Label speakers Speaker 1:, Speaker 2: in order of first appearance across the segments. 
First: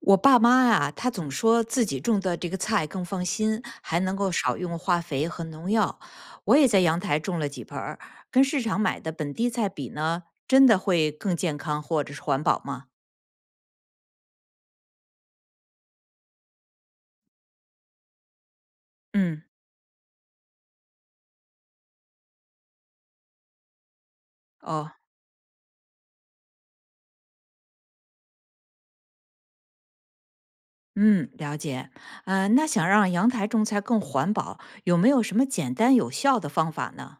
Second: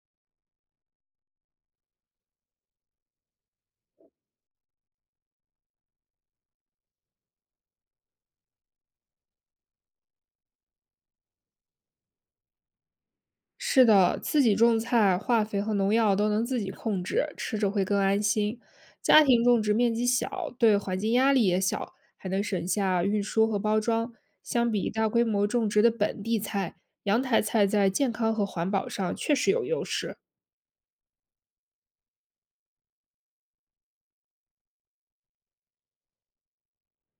Speaker 1: 我爸妈呀，他总说自己种的这个菜更放心，还能够少用化肥和农药。我也在阳台种了几盆儿，跟市场买的本地菜比呢，真的会更健康或者是环保吗？
Speaker 2: 是的，自己种菜，化肥和农药都能自己控制，吃着会更安心。家庭
Speaker 1: 嗯，
Speaker 2: 种植面积小，对环境压力也小，还能省下运输和包装。相比
Speaker 1: 哦，
Speaker 2: 大规模种植的本地菜，阳台菜在健康和环保上确实有优势。
Speaker 1: 嗯，了解。那想让阳台种菜更环保，有没有什么简单有效的方法呢？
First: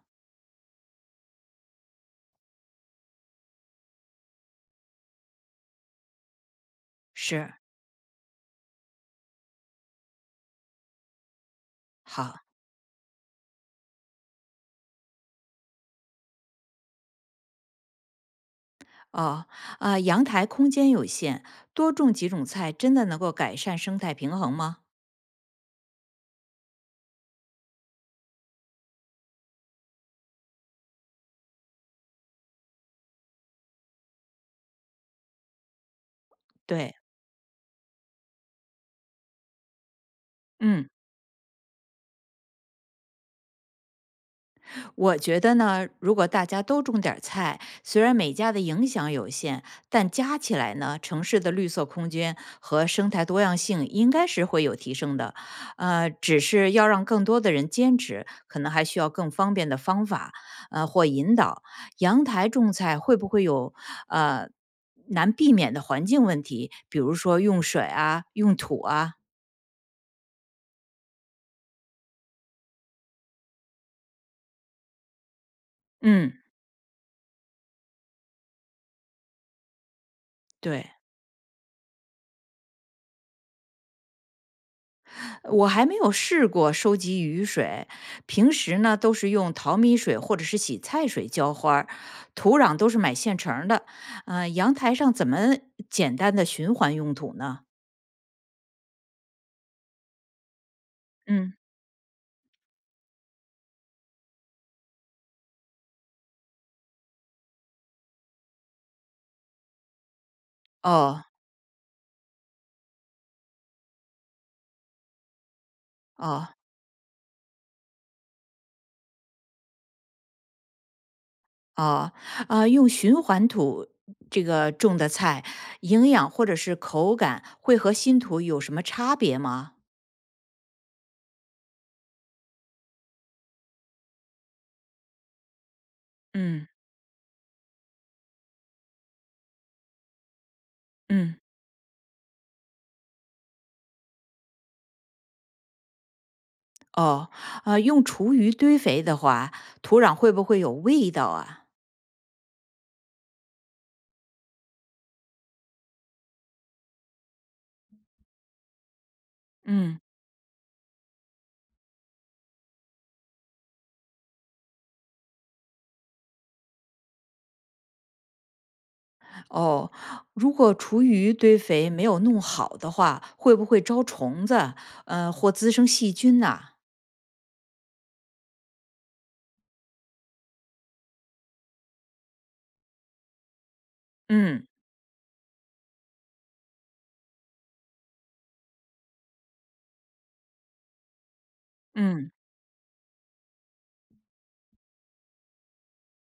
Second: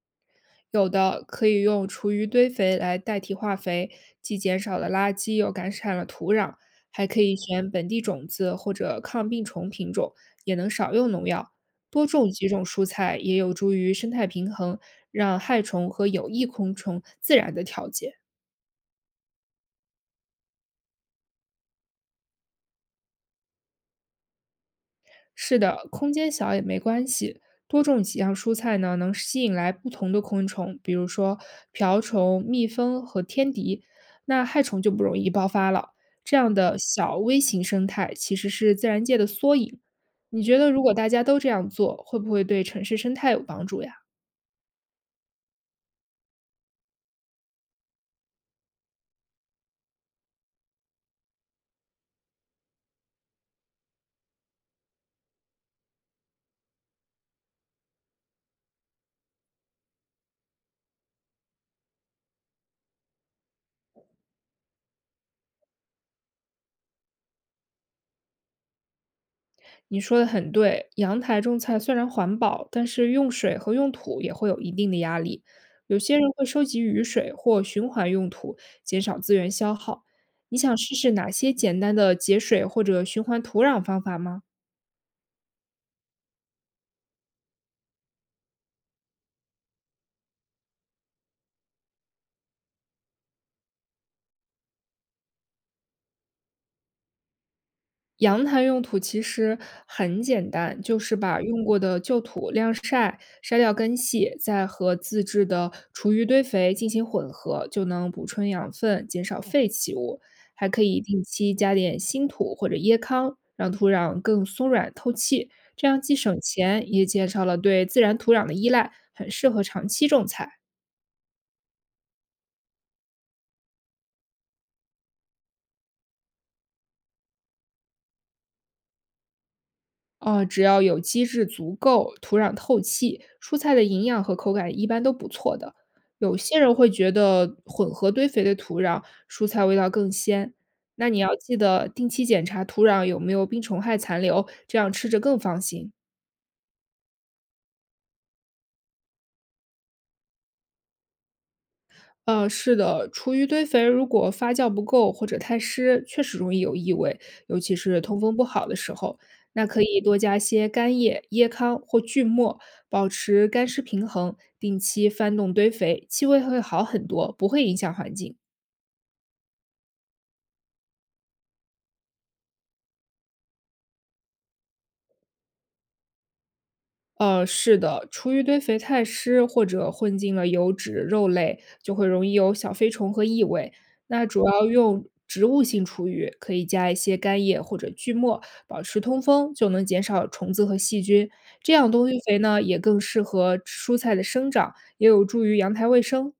Speaker 2: 有的可以用厨余堆肥来代替化肥，既减少了垃圾，又改善了土壤。还可以
Speaker 1: 是，
Speaker 2: 选本地种子或者抗病虫品种，也能少用农药。多种
Speaker 1: 好。
Speaker 2: 几种蔬菜也有助于生态平衡，让害虫和有益昆虫自然的调节。
Speaker 1: 哦，啊、阳台空间有限，多种几种菜真的能够改善生态平衡吗？
Speaker 2: 是的，空间小也没关系。多种几样蔬菜呢，能吸引来不同的昆虫，比如说瓢虫、蜜蜂和天敌，那害虫就不容易爆发了。这样的
Speaker 1: 对，
Speaker 2: 小微型生态其实是自然界的缩影。你觉得如
Speaker 1: 嗯，
Speaker 2: 果大家都这样做，会不会对城市生态有帮助呀？
Speaker 1: 我觉得呢，如果大家都种点儿菜，虽然每家的影响有限，但加起来呢，城市的绿色空间和生态多样性应该是会有提升的。只是要让更多的人坚持，可能还需要更方便的方法，或引导。阳台种菜会不会有呃难避免的环境问题？比如说用水啊，用土啊？
Speaker 2: 你说的很对，阳台种菜虽然环保，但是用水和用土也会有一定的压力。有些人
Speaker 1: 嗯，
Speaker 2: 会收集雨水或循环用土，减少资源消耗。你想
Speaker 1: 对。
Speaker 2: 试试哪些简单的节水或者循环土壤方法吗？
Speaker 1: 我还没有试过收集雨水，平时呢都是用淘米水或者是洗菜水浇花儿，土壤都是买现成儿的。阳台上怎么简单的循环用土呢？
Speaker 2: 阳台用土其实很简单，就是把
Speaker 1: 嗯，
Speaker 2: 用过的旧土晾晒，筛掉根系，再和自制的厨余堆肥进行混合，就能补充养分，减少废弃物。还可以定
Speaker 1: 哦
Speaker 2: 期加点新土或者椰糠，让土壤更松软透气，这样既省
Speaker 1: 哦
Speaker 2: 钱，也减少了对自然土壤的依赖，很适合长期种菜。
Speaker 1: 哦，啊、用循环土这个种的菜，营养或者是口感会和新土有什么差别吗？
Speaker 2: 哦，只要有机质足够，土壤透气，蔬菜的营养和口感一般都不错的。有些
Speaker 1: 嗯
Speaker 2: 人会觉得混合堆肥的土壤蔬菜味道更鲜，那你要
Speaker 1: 嗯，
Speaker 2: 记得定期检查土壤有没有病虫害残留，这样吃着更放心。
Speaker 1: 哦，啊，用厨余堆肥的话，土壤会不会有味道啊？
Speaker 2: 是的，厨余堆肥如果发酵不够或者太湿，确实容易有异味，尤其是通风不好的时候。那可
Speaker 1: 嗯。
Speaker 2: 以多加些干叶、椰糠或锯末，保持干湿平衡，定期翻动堆肥，气味会好很多，不会影响环境。
Speaker 1: 哦，如果厨余堆肥没有弄好的话，会不会招虫子，或滋生细菌呐？
Speaker 2: 是的，厨余堆肥太湿或者混进了油脂、肉类，就会容易有小飞虫和异味。那主要
Speaker 1: 嗯
Speaker 2: 用植物性厨余，可以加一些干叶或者锯末，保持通风，就能减少虫子和细菌。这样冬育
Speaker 1: 嗯，
Speaker 2: 肥呢，也更适合蔬菜的生长，也有助于阳台卫生。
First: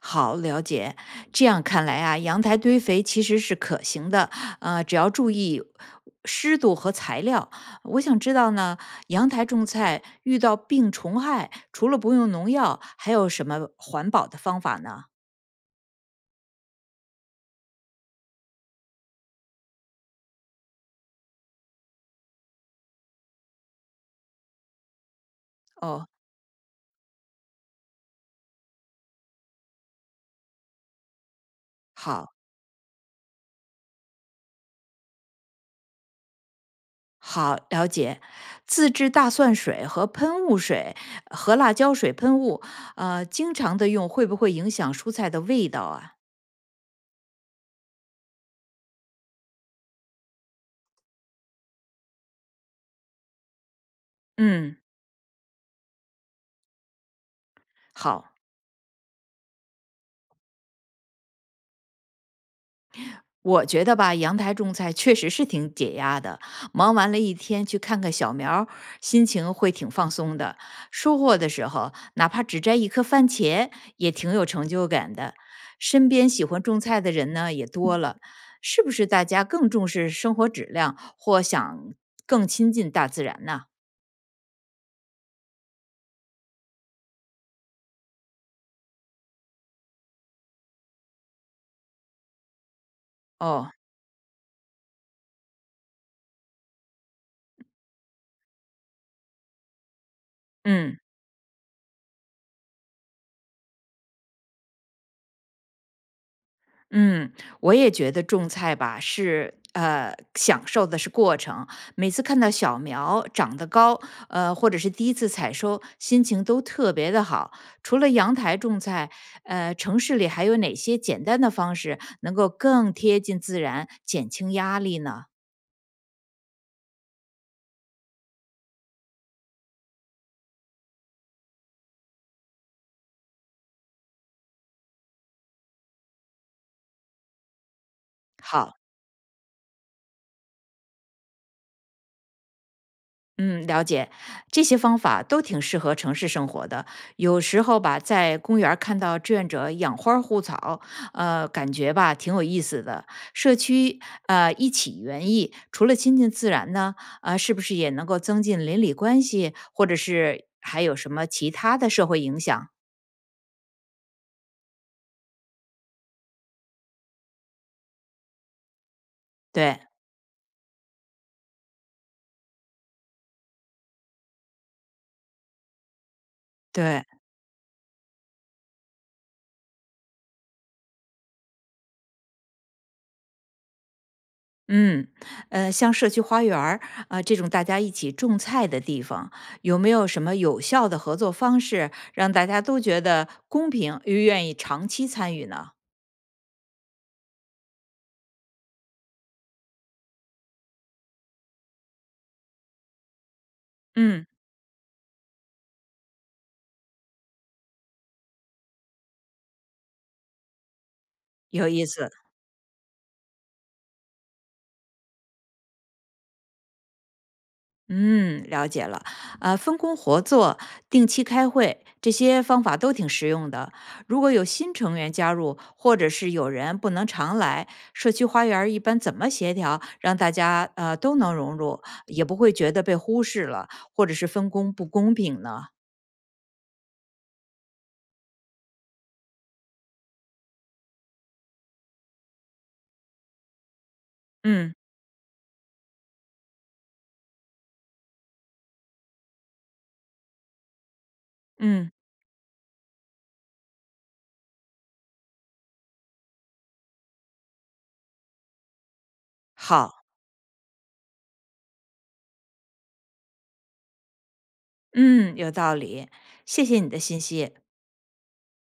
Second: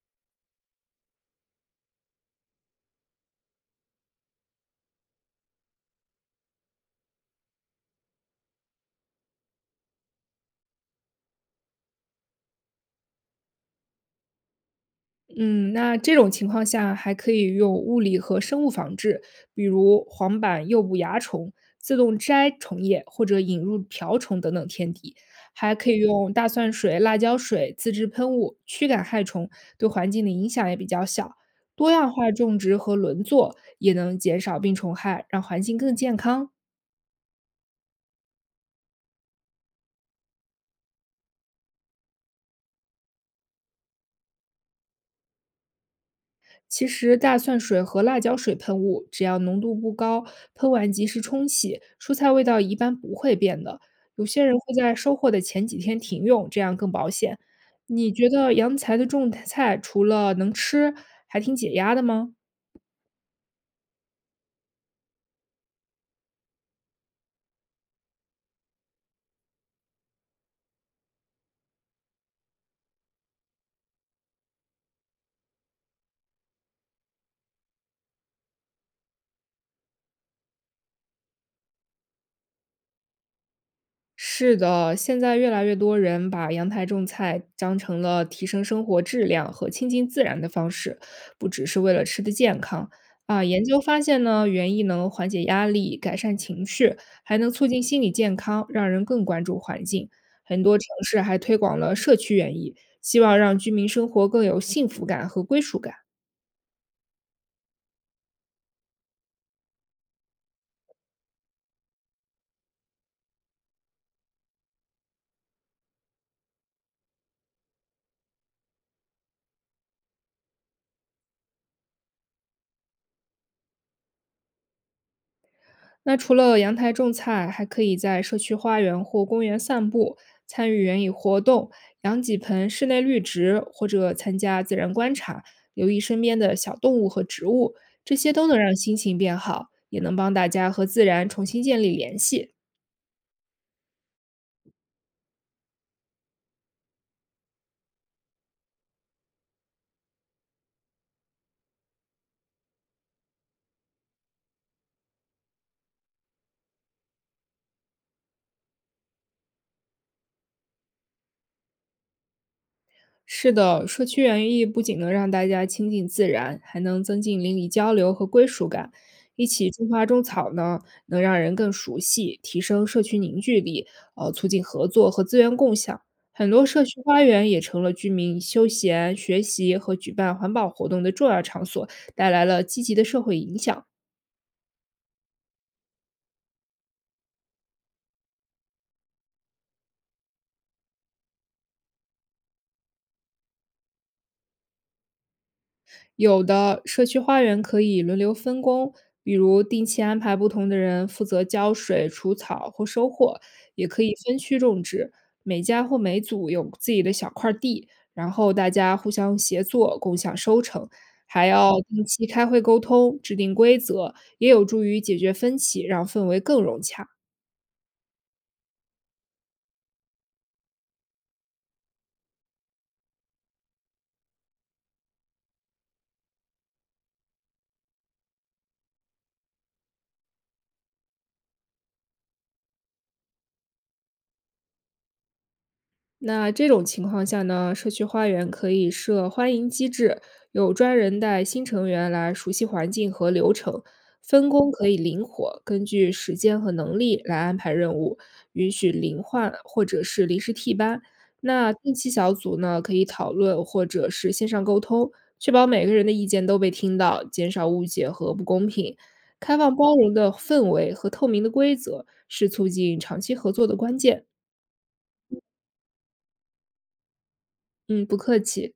Speaker 1: 好，了解。这样看来啊，阳台堆肥其实是可行的，只要注意湿度和材料。我想知道呢，阳台种菜遇到病虫害，除了不用农药，还有什么环保的方法呢？
Speaker 2: 嗯，那这种情况下还可以用物理和生物防治，比如黄板诱捕蚜虫、自动摘虫液或者引入瓢虫等等天敌，还可以
Speaker 1: 哦，
Speaker 2: 用大蒜水、辣椒水、自制喷雾驱赶害虫，对环境的影响也比较小。多样化
Speaker 1: 好。
Speaker 2: 种植和轮作也能减少病虫害，让环境更健康。
Speaker 1: 好，了解。自制大蒜水和喷雾水和辣椒水喷雾，经常的用会不会影响蔬菜的味道啊？
Speaker 2: 其实大蒜水和辣椒水喷雾，只要浓度不高，喷完及时冲洗，蔬菜味道一般不会变的。有些人会
Speaker 1: 嗯，
Speaker 2: 在收获的前几天停用，这样更保险。你觉
Speaker 1: 好。
Speaker 2: 得阳菜的种菜除了能吃，还挺解压的吗？
Speaker 1: 我觉得吧，阳台种菜确实是挺解压的。忙完了一天，去看看小苗儿心情会挺放松的。收获的时候，哪怕只摘一颗番茄，也挺有成就感的。身边喜欢种菜的人呢，也多了。是不是大家更重视生活质量，或想更亲近大自然呢？
Speaker 2: 是的，现在越来越多人把阳台种菜当成了提升生活质量和亲近自然的方式，不只是为了吃的健康。啊，研
Speaker 1: 哦，
Speaker 2: 究发现呢，园艺能缓解压力、改善情绪，还能促进心理健康，让人更关注环境。很多城
Speaker 1: 嗯。
Speaker 2: 市还推广了社区园艺，希望让居民生活更有幸福感和归属感。
Speaker 1: 嗯，我也觉得种菜吧是享受的是过程。每次看到小苗长得高，或者是第一次采收，心情都特别的好。除了阳台种菜，城市里还有哪些简单的方式能够更贴近自然，减轻压力呢？
Speaker 2: 那除了阳台种菜，还可以在社区花园或公园散步，参与园艺活动，养几盆室内绿植，或者参加自然观察，留意身边的小动物和植物，这些都能让
Speaker 1: 好。
Speaker 2: 心情变好，也能帮大家和自然重新建立联系。
Speaker 1: 嗯，了解，这些方法都挺适合城市生活的。有时候吧，在公园儿看到志愿者养花儿护草，感觉吧挺有意思的。社区一起园艺，除了亲近自然呢，啊、是不是也能够增进邻里关系，或者是还有什么其他的社会影响？
Speaker 2: 是的，社区园艺不仅能让大家亲近自然，还能增进邻里交流和归属感。一起
Speaker 1: 对，
Speaker 2: 种花种草呢，能让人更熟悉，提升社区凝聚力，促进合作和资源共享。很多社区
Speaker 1: 对，
Speaker 2: 花园也成了居民休闲、学习和举办环保活动的重要场所，带来了积极的社会影响。
Speaker 1: 嗯，像社区花园儿啊，这种大家一起种菜的地方，有没有什么有效的合作方式，让大家都觉得公平又愿意长期参与呢？
Speaker 2: 有的社区花园可以轮流分工，比如定期安排不同的人负责浇水、除草或收获，也可以
Speaker 1: 嗯，
Speaker 2: 分区种植，每家或每组有自己的小块地，然后大家互相协作，共享收成。还
Speaker 1: 有
Speaker 2: 要
Speaker 1: 意
Speaker 2: 定
Speaker 1: 思。
Speaker 2: 期开会沟通，制定规则，也有助于解决分歧，让氛围更融洽。
Speaker 1: 嗯，了解了。分工合作、定期开会，这些方法都挺实用的。如果有新成员加入，或者是有人不能常来，社区花园儿一般怎么协调，让大家都能融入，也不会觉得被忽视了，或者是分工不公平呢？
Speaker 2: 那这种情况下呢，社区花园可以设欢迎机制，有专人带新成员来熟悉环境和流程，分工
Speaker 1: 嗯
Speaker 2: 可以灵活，根据时间和能力来安排任务，允许零换或者是临时替班。那
Speaker 1: 嗯，
Speaker 2: 定期小组呢，可以讨论或者是线上沟通，确保每个人的意见都被听到，减少误解和不公平。开放包
Speaker 1: 好，
Speaker 2: 容的氛围和透明的规则是促进长期合作的关键。
Speaker 1: 嗯，有道理。谢谢你的信息。
Speaker 2: 嗯，不客气。